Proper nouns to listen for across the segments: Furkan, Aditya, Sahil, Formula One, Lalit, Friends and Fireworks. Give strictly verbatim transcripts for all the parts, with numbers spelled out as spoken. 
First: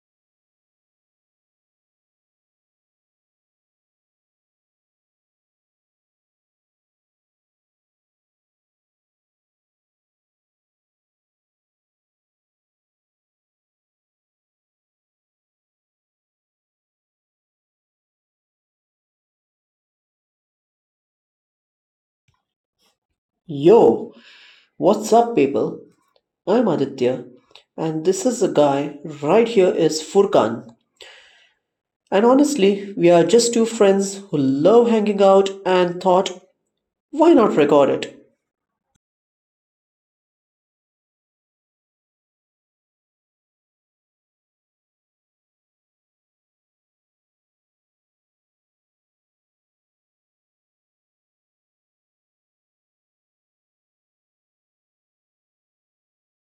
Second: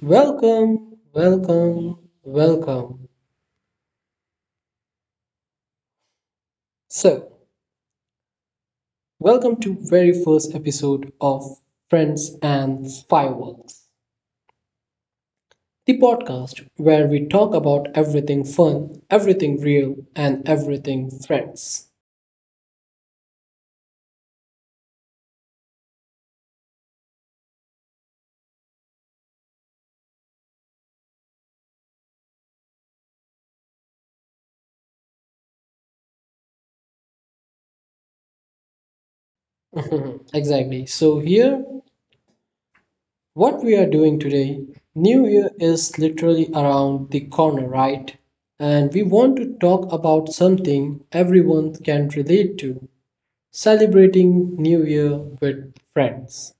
welcome, welcome, welcome. So, welcome to very first episode of Friends and Fireworks, the podcast where we talk about everything fun, everything real, and everything friends. Yo, what's up, people? I'm Aditya, and this is the guy right here is Furkan. And honestly, we are just two friends who love hanging out and thought, why not record it? Exactly. So here, what we are doing today, New Year is literally around the corner, right? And we want to talk about something everyone can relate to. Celebrating New Year with friends.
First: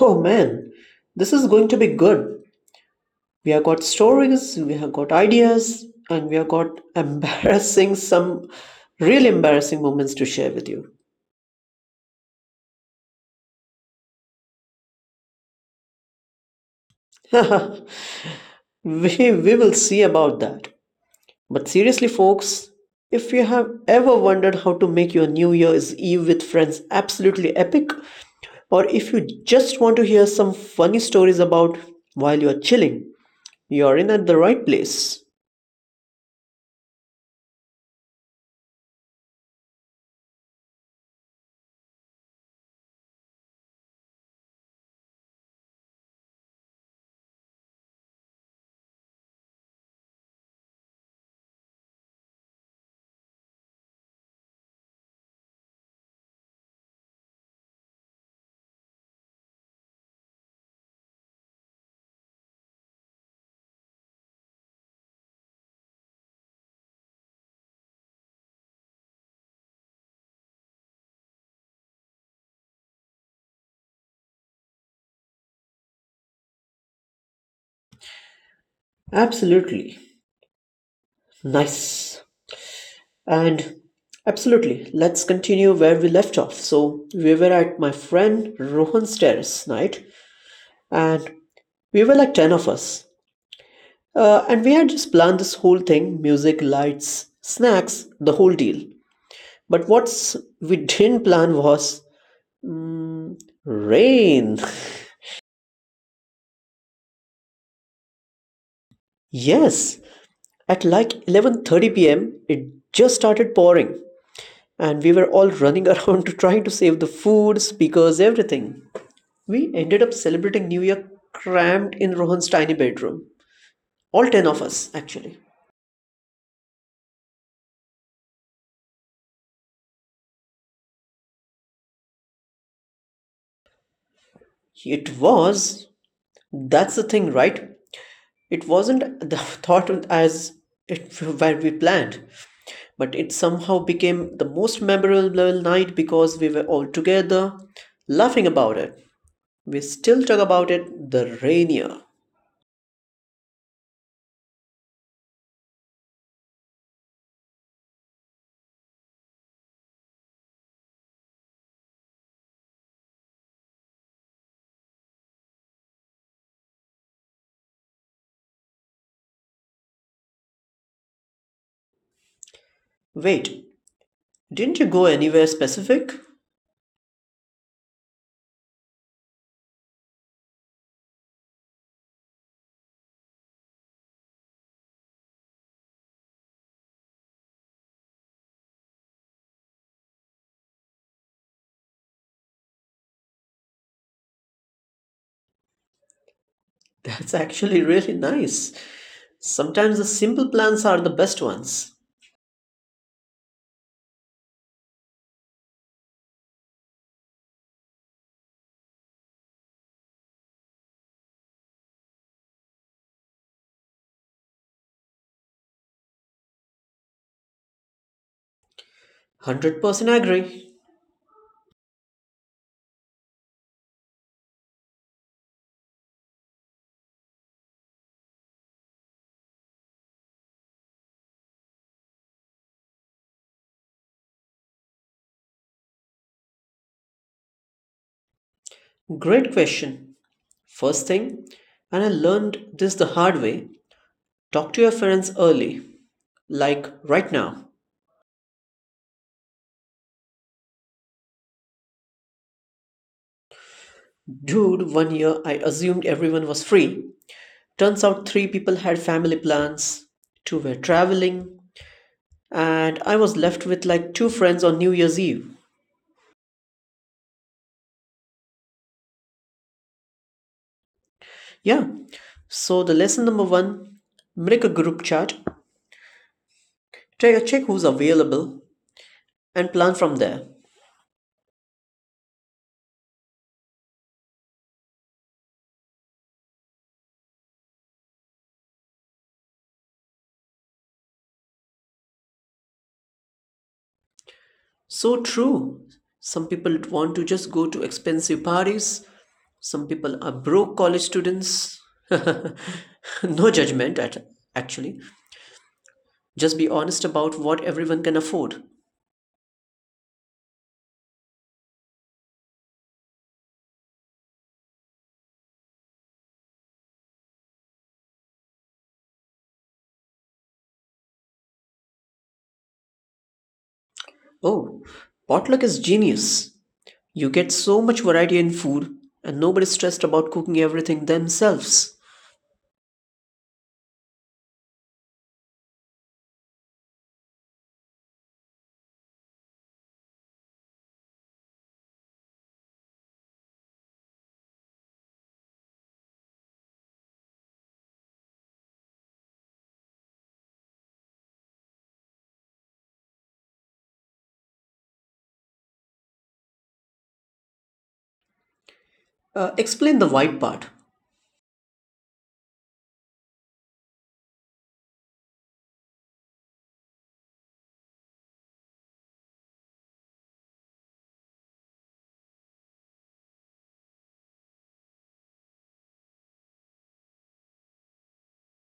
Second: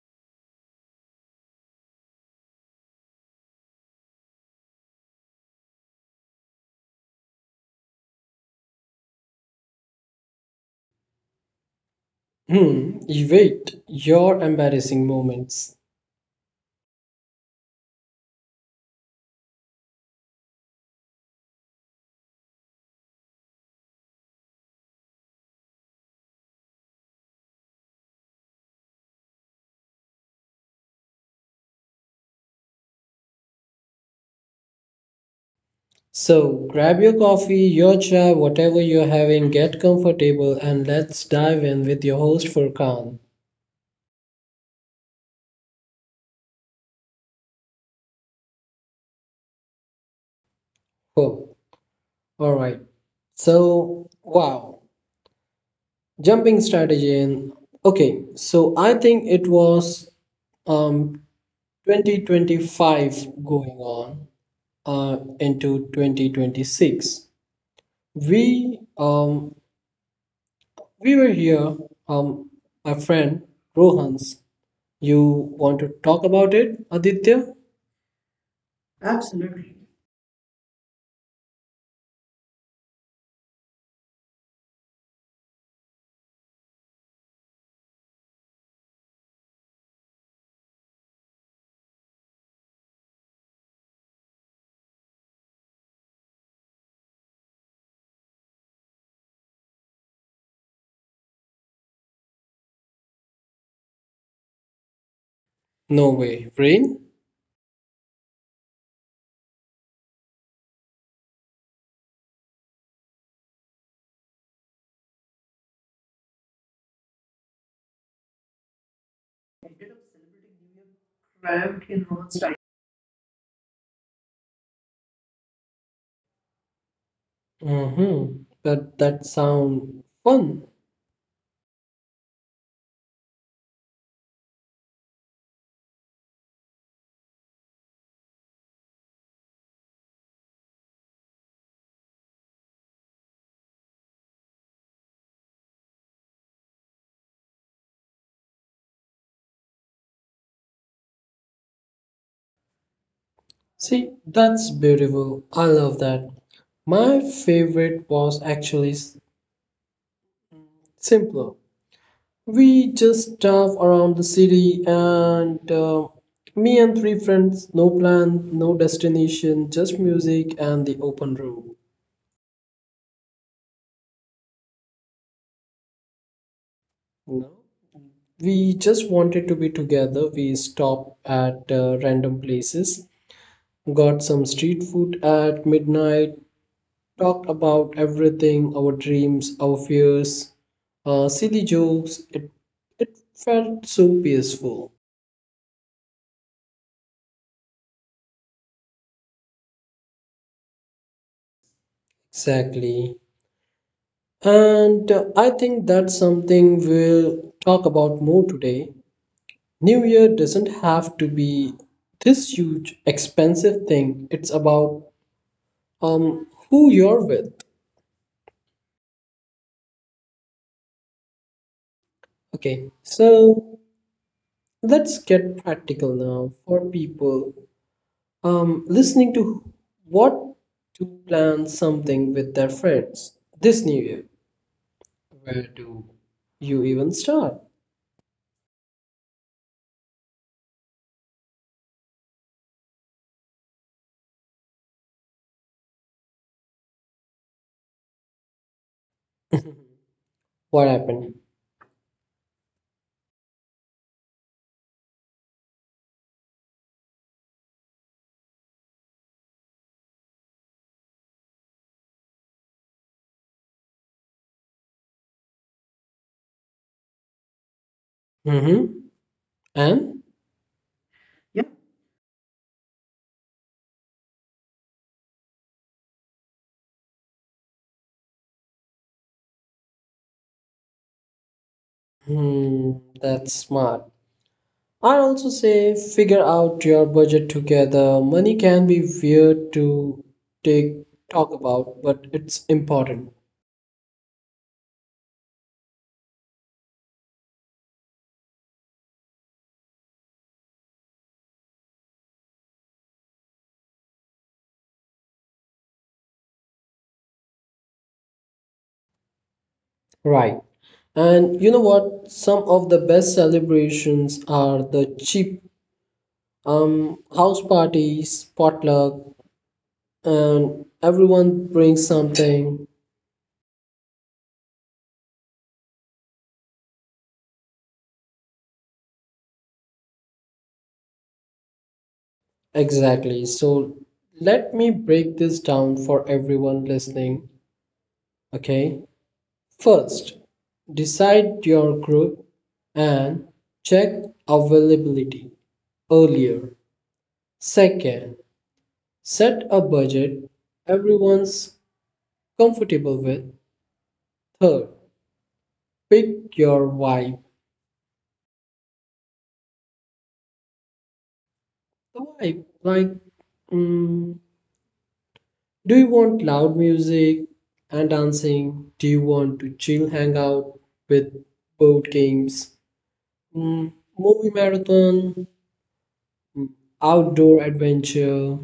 Oh man, this is going to be good. We have got stories, we have got ideas, and we have got embarrassing some really embarrassing moments to share with you. Hmm, you wait, your embarrassing moments. we, we will see about that. But seriously, folks, if you have ever wondered how to make your New Year's Eve with friends absolutely epic, or if you just want to hear some funny stories about while you're chilling, you're in at the right place. So, grab your coffee, your chai, whatever you're having, get comfortable, and let's dive in with your host Furkan. Cool. All right. So, wow. Jumping strategy in. Okay, so I think it was um twenty twenty-five going on uh, into twenty twenty-six. We um We were here, um, my friend Rohan's. You want to talk about it, Aditya? Absolutely. Nice. And absolutely, let's continue where we left off. So, we were at my friend Rohan's terrace night, and we were like ten of us. Uh, and we had just planned this whole thing, music, lights, snacks, the whole deal. But what's we didn't plan was rain. No way, rain? Yes, at like eleven thirty p m it just started pouring, and we were all running around trying to save the food, speakers, everything. We ended up celebrating New Year cramped in Rohan's tiny bedroom. All ten of us, actually. Mm-hmm. But that sound fun. It was That's the thing, right? It wasn't the thought as it where we planned, but it somehow became the most memorable night because we were all together laughing about it. We still talk about it, the rainier. See, that's beautiful. I love that. My favorite was actually s- simpler. We just drove around the city and uh, me and three friends, no plan, no destination, just music and the open road. Wait, didn't you go anywhere specific? No. We just wanted to be together. We stopped at uh, random places, got some street food at midnight, talked about everything, our dreams, our fears, uh, silly jokes. It it felt so peaceful. That's actually really nice. Sometimes the simple plans are the best ones. Exactly. And uh, I think that's something we'll talk about more today. New Year doesn't have to be this huge, expensive thing. It's about um who you're with. one hundred percent agree. Okay, so let's get practical now for people um, listening to what to plan something with their friends this new year. Where do you even start? Great question. First thing, and I learned this the hard way, talk to your friends early, like right now. What happened? Dude, one year I assumed everyone was free. Turns out three people had family plans, two were traveling, and I was left with like two friends on New Year's Eve. Mm-hmm. And? Yeah. So the lesson number one, make a group chat, take a check who's available, and plan from there. Hmm, that's smart. I also say figure out your budget together. Money can be weird to take talk about, but it's important. So true. Some people want to just go to expensive parties. Some people are broke college students. No judgment at actually. Just be honest about what everyone can afford. Right. And you know what? Some of the best celebrations are the cheap um, house parties, potluck, and everyone brings something. Oh, potluck is genius. You get so much variety in food, and nobody's stressed about cooking everything themselves. Exactly. So let me break this down for everyone listening. Okay. First, decide your group and check availability earlier. Second, set a budget everyone's comfortable with. Third, pick your vibe. Uh, explain the vibe part. The vibe, like, mm, do you want loud music and dancing? Do you want to chill, hang out with board games, mm, movie marathon, outdoor adventure?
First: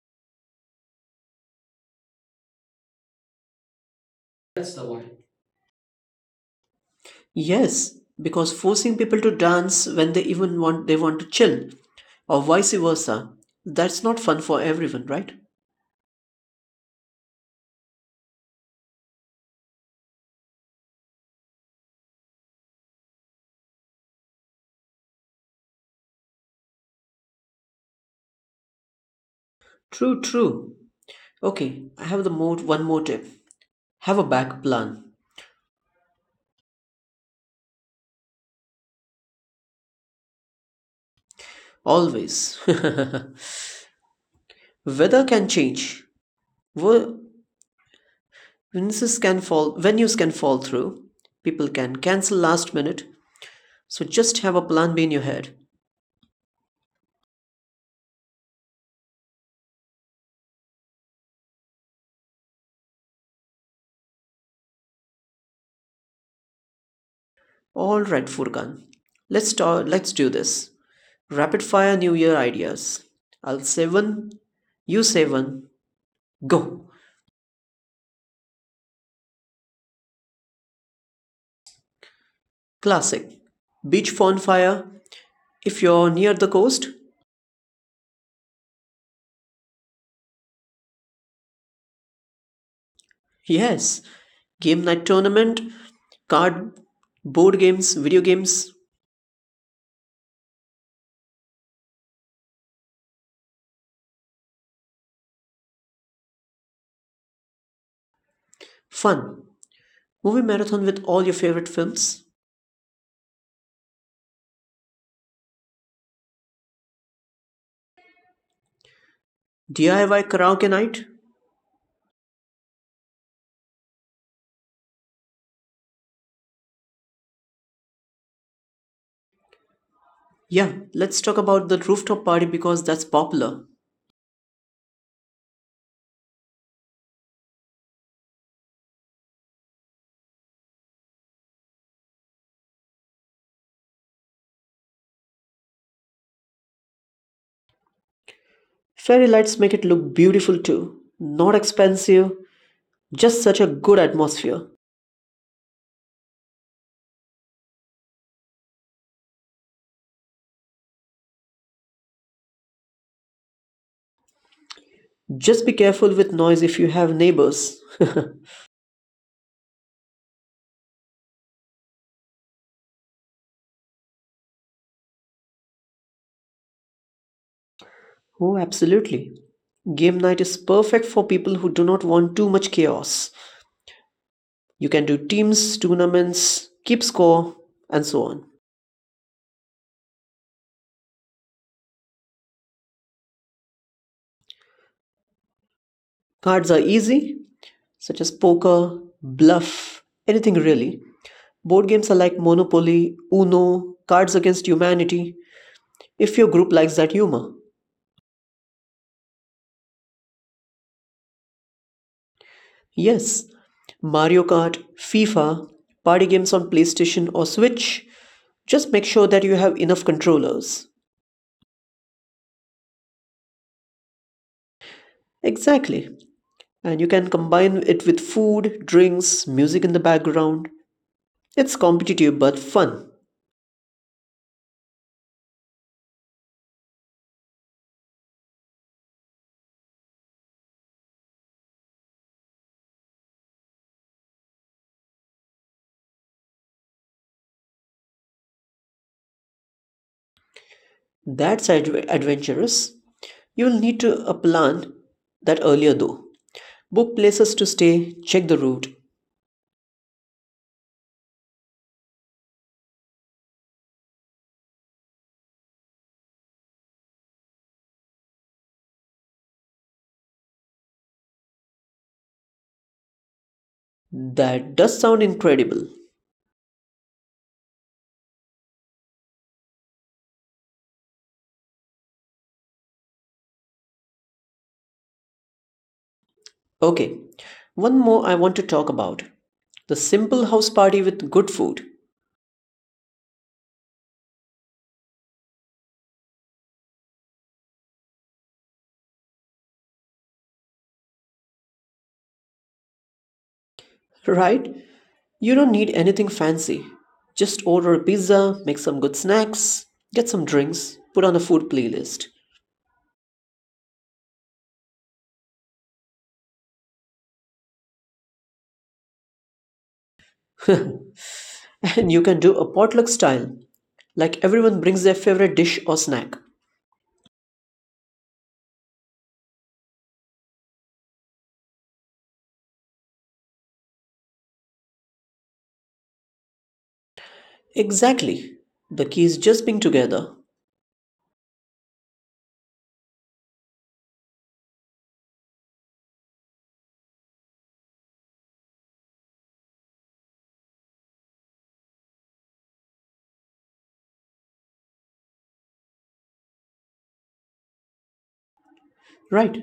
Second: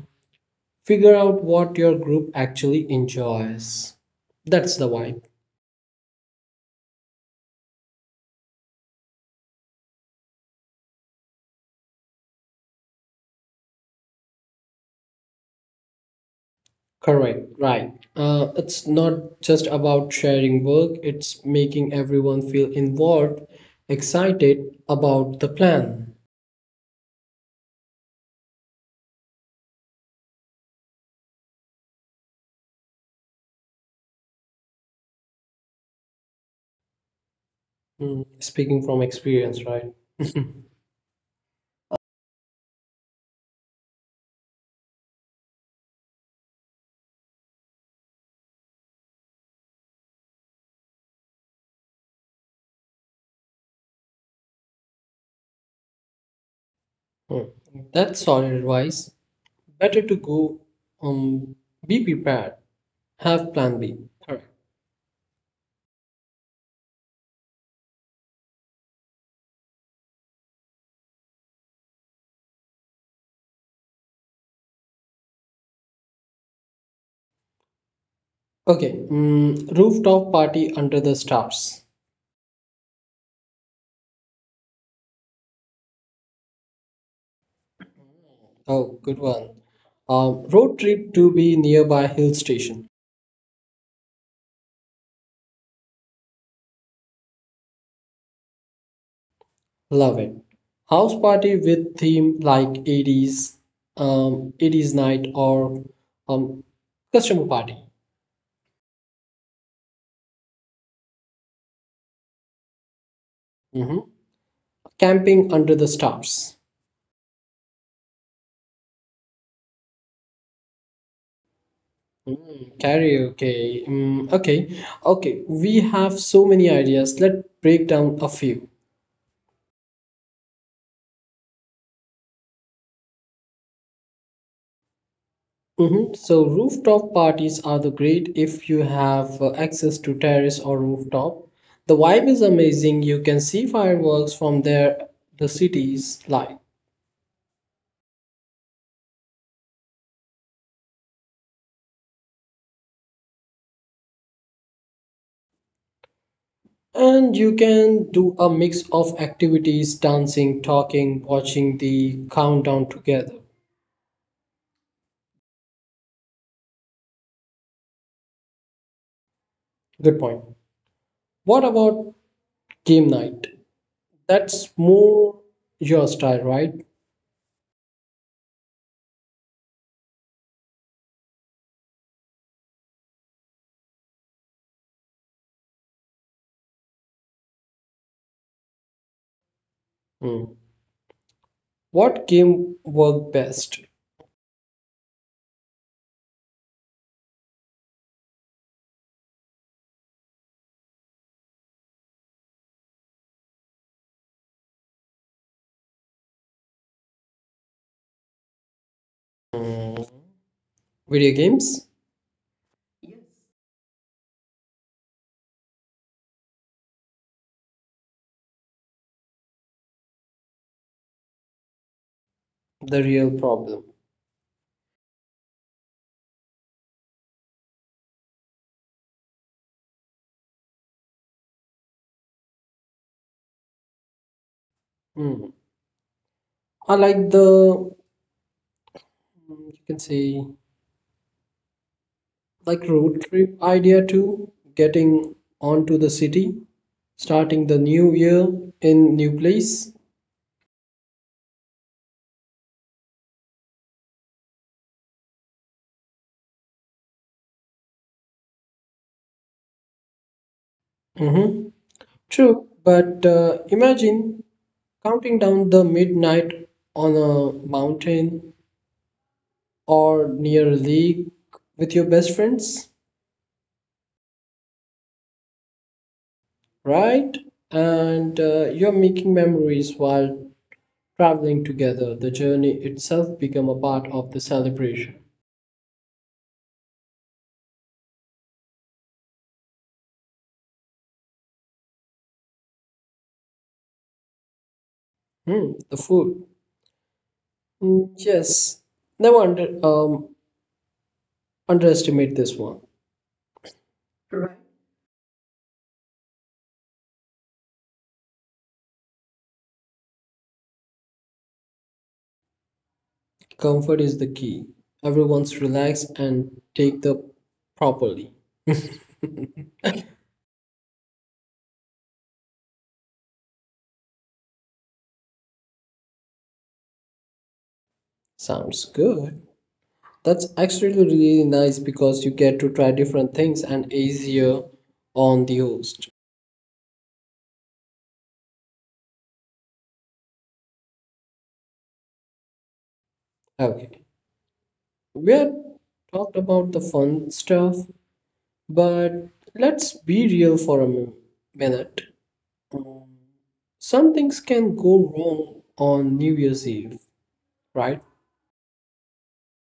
Figure out what your group actually enjoys. That's That's the the one. vibe. Yes, because forcing people to dance when they even want they want to chill, or vice versa, that's not fun for everyone, right? Correct, right. Uh, it's not just about sharing work, it's making everyone feel involved, excited about the plan. True, true. Okay, I have the more one more tip. Have a back plan. Mm, speaking from experience, right? Always. Weather can change. Wo- Witnesses can fall, venues can fall through. People can cancel last minute. So just have a plan B in your head. Mm, that's solid advice. Better to go, um, be prepared, have plan B. Correct. All right, Furkan. Let's talk, let's do this. Rapid fire New Year ideas. I'll say one, you say one. Go. Okay, mm, rooftop party under the stars. Classic. Beach bonfire. If you're near the coast, Oh, good one. Um, road trip to be nearby hill station. yes. Game night tournament, card, board games, video games. Love it. House party with theme like eighties, um, eighties night or um, customer party. Fun. Movie marathon with all your favorite films. Mhm. Camping under the stars. D I Y karaoke night. Mm, karaoke. Mm, okay, okay. We have so many ideas. Let's break down a few. Yeah, let's talk about the rooftop party because that's popular. Mhm. So rooftop parties are the great if you have uh, access to terrace or rooftop. The vibe is amazing. You can see fireworks from there, the city's light. Fairy lights make it look beautiful too. Not expensive, just such a good atmosphere. And you can do a mix of activities, dancing, talking, watching the countdown together. Just be careful with noise if you have neighbors. Good point. What about game night? That's more your style, right? Oh, absolutely. Game night is perfect for people who do not want too much chaos. You can do teams, tournaments, keep score, and so on. Mm. What game worked best? Cards are easy, such as poker, bluff, anything really. Board games are like Monopoly, Uno, Cards Against Humanity, if your group likes that humor. Mm. Video games, Yes, Mario Kart, FIFA, party games on PlayStation or Switch. Just make sure that you have enough controllers. the real problem. Exactly. And you can combine it with food, drinks, music in the background. It's competitive but fun. Mm. I like the mm, you can say like road trip idea too. Getting onto the city, starting the new year in new place. That's adve- adventurous. You'll need to uh, plan that earlier though. Book places to stay, check the route. Mm-hmm. True, but uh, imagine counting down the midnight on a mountain or near a lake with your best friends. That does sound incredible. Right? And uh, you're making memories while traveling together. The journey itself become a part of the celebration. Okay, one more I want to talk about, the simple house party with good food. Hmm, the food. Hmm, yes, never under, um, underestimate this one. Right? You don't need anything fancy. Just order a pizza, make some good snacks, get some drinks, put on a food playlist. Comfort is the key. Everyone's relax and take the properly. And you can do a potluck style, like everyone brings their favorite dish or snack. Sounds good. That's actually really nice because you get to try different things and easier on the host. Exactly. The key is just being together. Okay. We had talked about the fun stuff, but let's be real for a mi- minute. Mm, Some things can go wrong on New Year's Eve, right? Right.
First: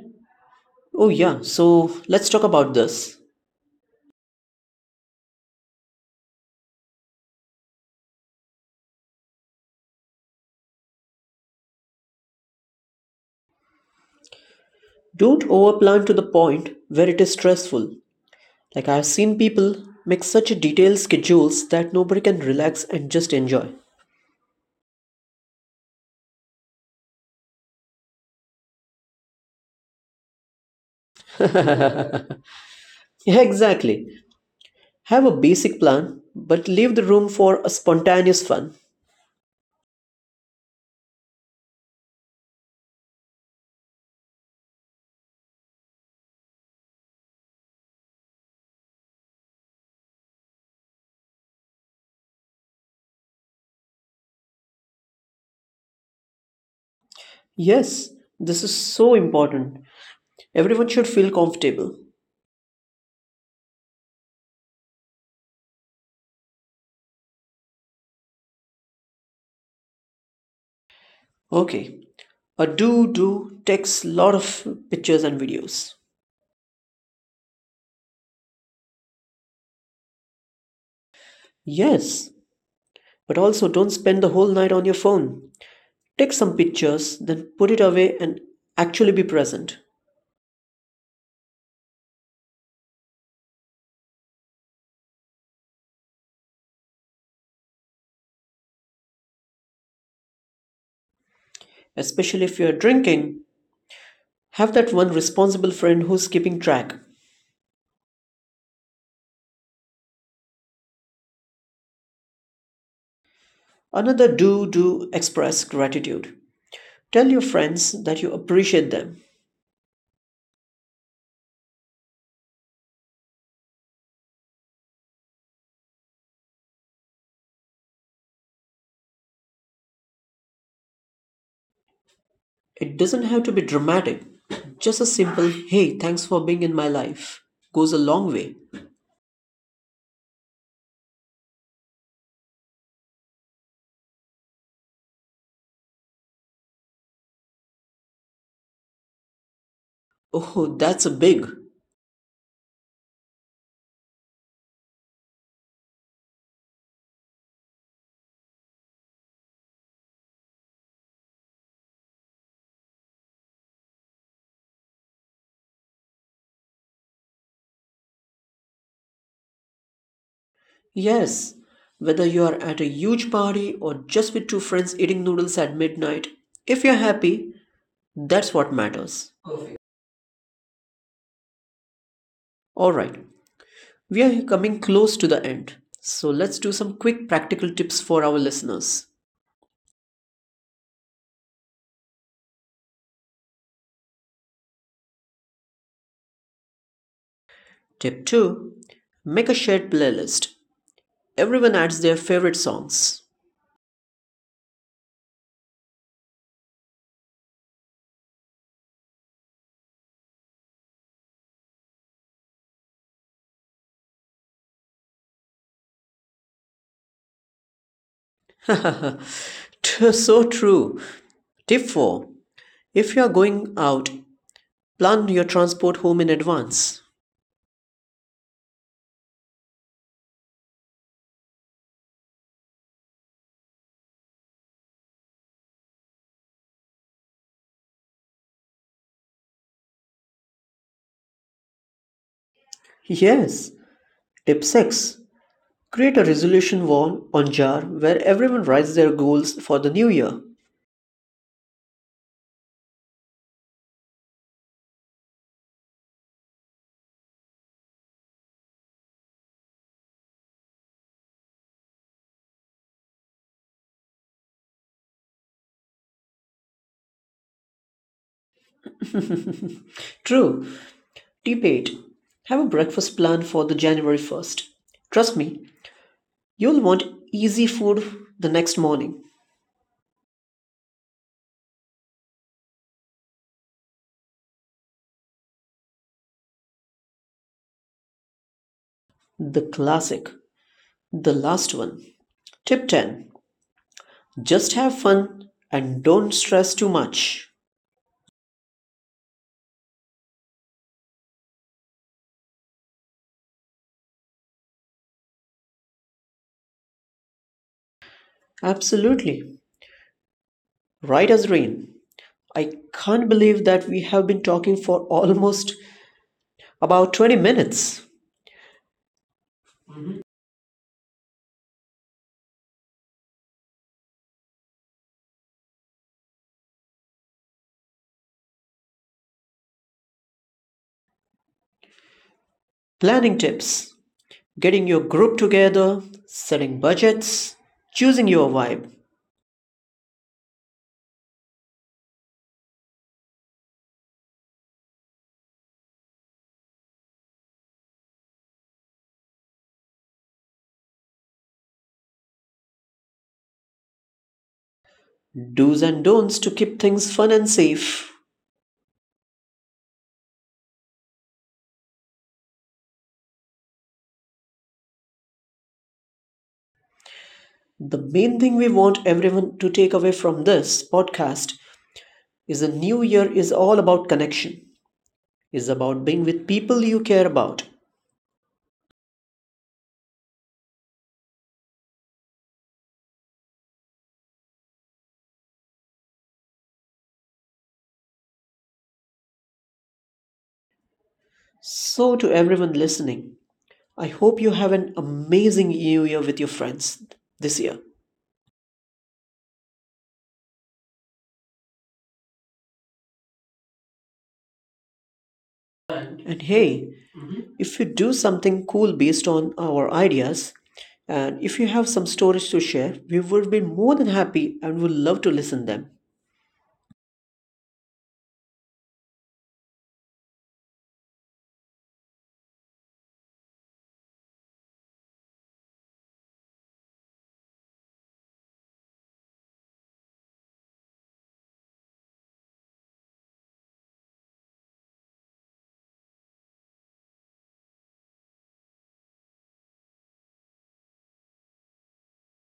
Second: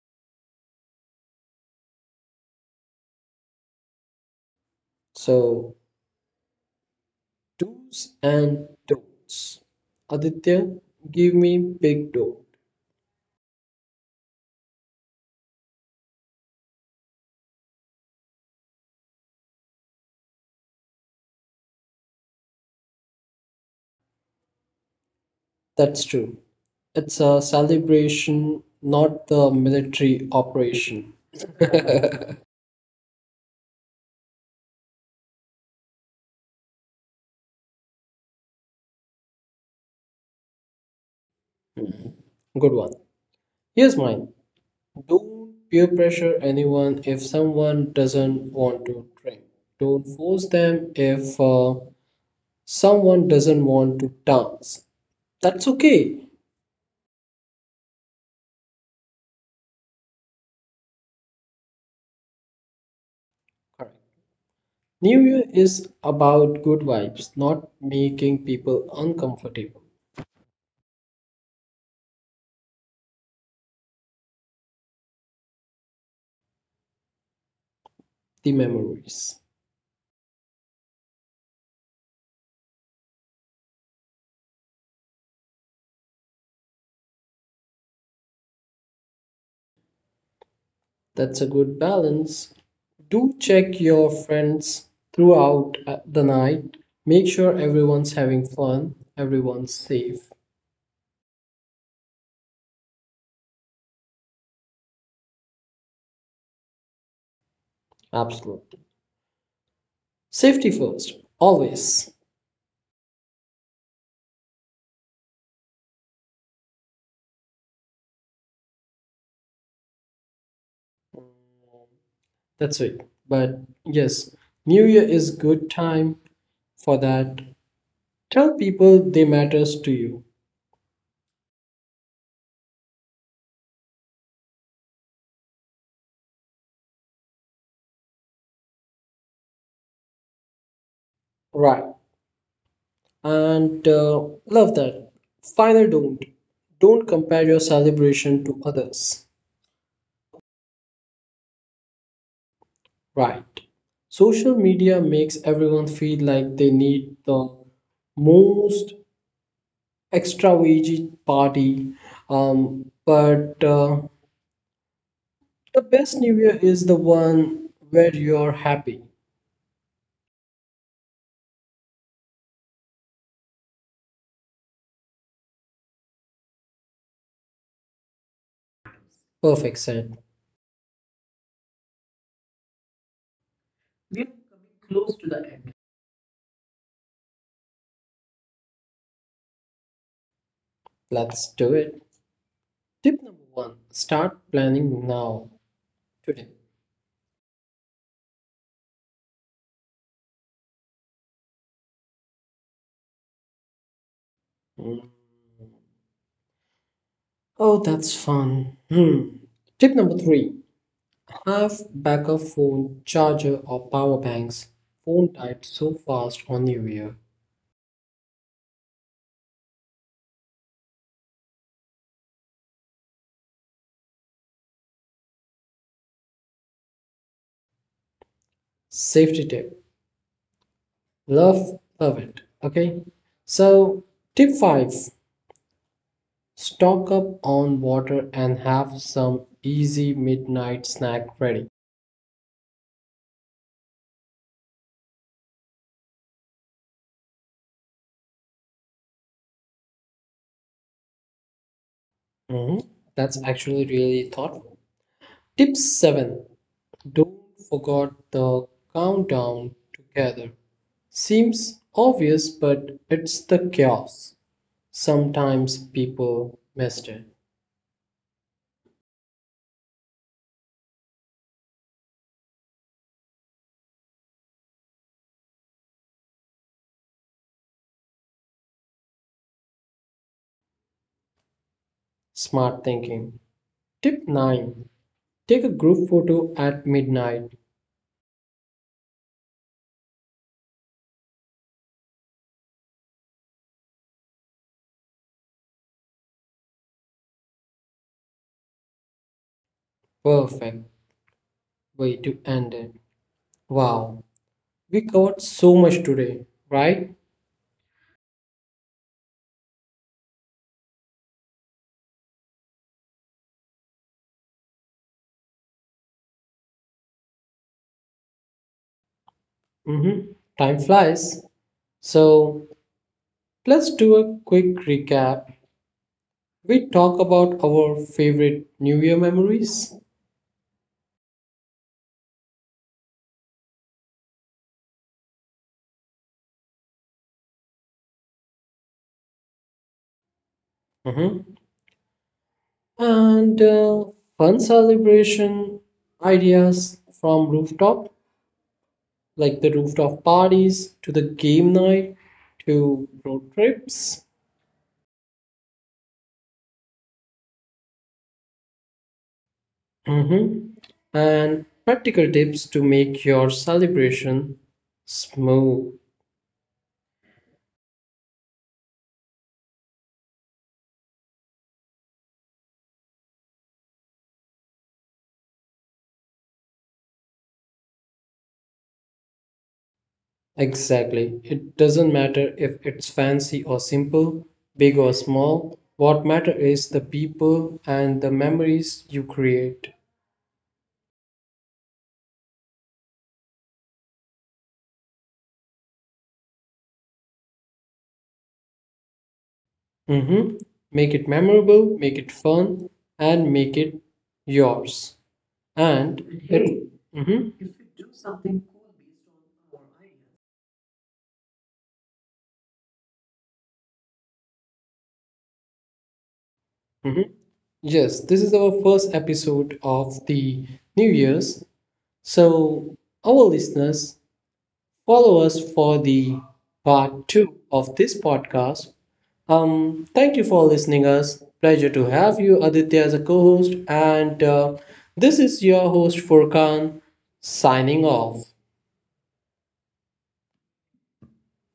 Oh, yeah, so let's talk about this. So, do's and don'ts. Aditya, give me big don't. Don't overplan to the point where it is stressful. Like, I've seen people make such detailed schedules that nobody can relax and just enjoy. That's true. It's a celebration, not the military operation. Good Yeah, exactly. Have a basic plan, but leave the room for a spontaneous fun. one. Here's mine. Don't peer pressure anyone if someone doesn't want to drink. Don't force them if uh, someone doesn't want to dance. That's okay. Yes, this is so important. Everyone should feel comfortable. Correct. New Year is about good vibes, not making people uncomfortable. Okay, a do do takes lot of pictures and videos. The memories. Yes, but also don't spend the whole night on your phone. Take some pictures, then put it away and actually be present. That's a good balance. Do check your friends throughout uh, the night. Make sure everyone's having fun, everyone's safe. Especially if you're drinking, have that one responsible friend who's keeping track. Absolutely. Safety first, always. Another do do express gratitude. Tell your friends that you appreciate them. That's it. But yes, New Year is good time for that. Tell people they matters to you, It doesn't have to be dramatic. Just a simple, hey, thanks for being in my life, goes a long way. right? And uh, love that. Final don't. Don't compare your celebration to others, Oh, that's a big. right? Social media makes everyone feel like they need the most extravagant party, um, but uh, the best New Year is the one where you're happy. Yes, whether you are at a huge party or just with two friends eating noodles at midnight, if you're happy, that's what matters. Perfect said. Alright, we are coming close to the end. So let's do some quick practical tips for our listeners. Let's do it. Tip number one, start planning now, today. Tip two, make a shared playlist. Everyone adds their favorite songs. Hmm. Oh, that's fun. Hmm. Tip number three, have backup phone, charger, or power banks. Phone died so fast on New Year. T- so true. Tip four, if you are going out, plan your transport home in advance. Safety tip. Love, love it. Okay. So, tip five, stock up on water and have some easy midnight snack ready. Yes. Tip six, create a resolution wall on jar where everyone writes their goals for the new year. Mhm. That's actually really thoughtful. Tip seven, don't forget the countdown together. Seems obvious, but it's the chaos. Sometimes people missed it. True. Tip eight, have a breakfast plan for the January first. Trust me, you'll want easy food the next morning. Smart thinking. Tip nine, take a group photo at midnight. The classic. The last one. Tip ten, just have fun and don't stress too much. Perfect way to end it. Wow, we covered so much today, right? Absolutely. Right as rain. I can't believe that we have been talking for almost about twenty minutes. Mm-hmm. Time flies. So let's do a quick recap. We talk about our favorite New Year memories. Planning tips, getting your group together, setting budgets, choosing your vibe, Mhm. And uh, fun celebration ideas from rooftop, like the rooftop parties to the game night to road trips. do's and don'ts to keep things fun and safe. Mhm. And practical tips to make your celebration smooth. The main thing we want everyone to take away from this podcast is the new year is all about connection, is about being with people you care about. Exactly, it doesn't matter if it's fancy or simple, big or small, what matter is the people and the memories you create. So, to everyone listening, I hope you have an amazing new year with your friends this year. Hmm. Make it memorable, make it fun, and make it yours. And And hey, hmm if you do something cool based on our ideas, and if you have some stories to share, we would be more than happy and would love to listen them. hmm yes, this is our first episode of the New Year's. So, our listeners, follow us for the part two of this podcast. Um, thank you for listening us. Pleasure to have you, Aditya, as a co-host, and uh, this is your host Furkan signing off.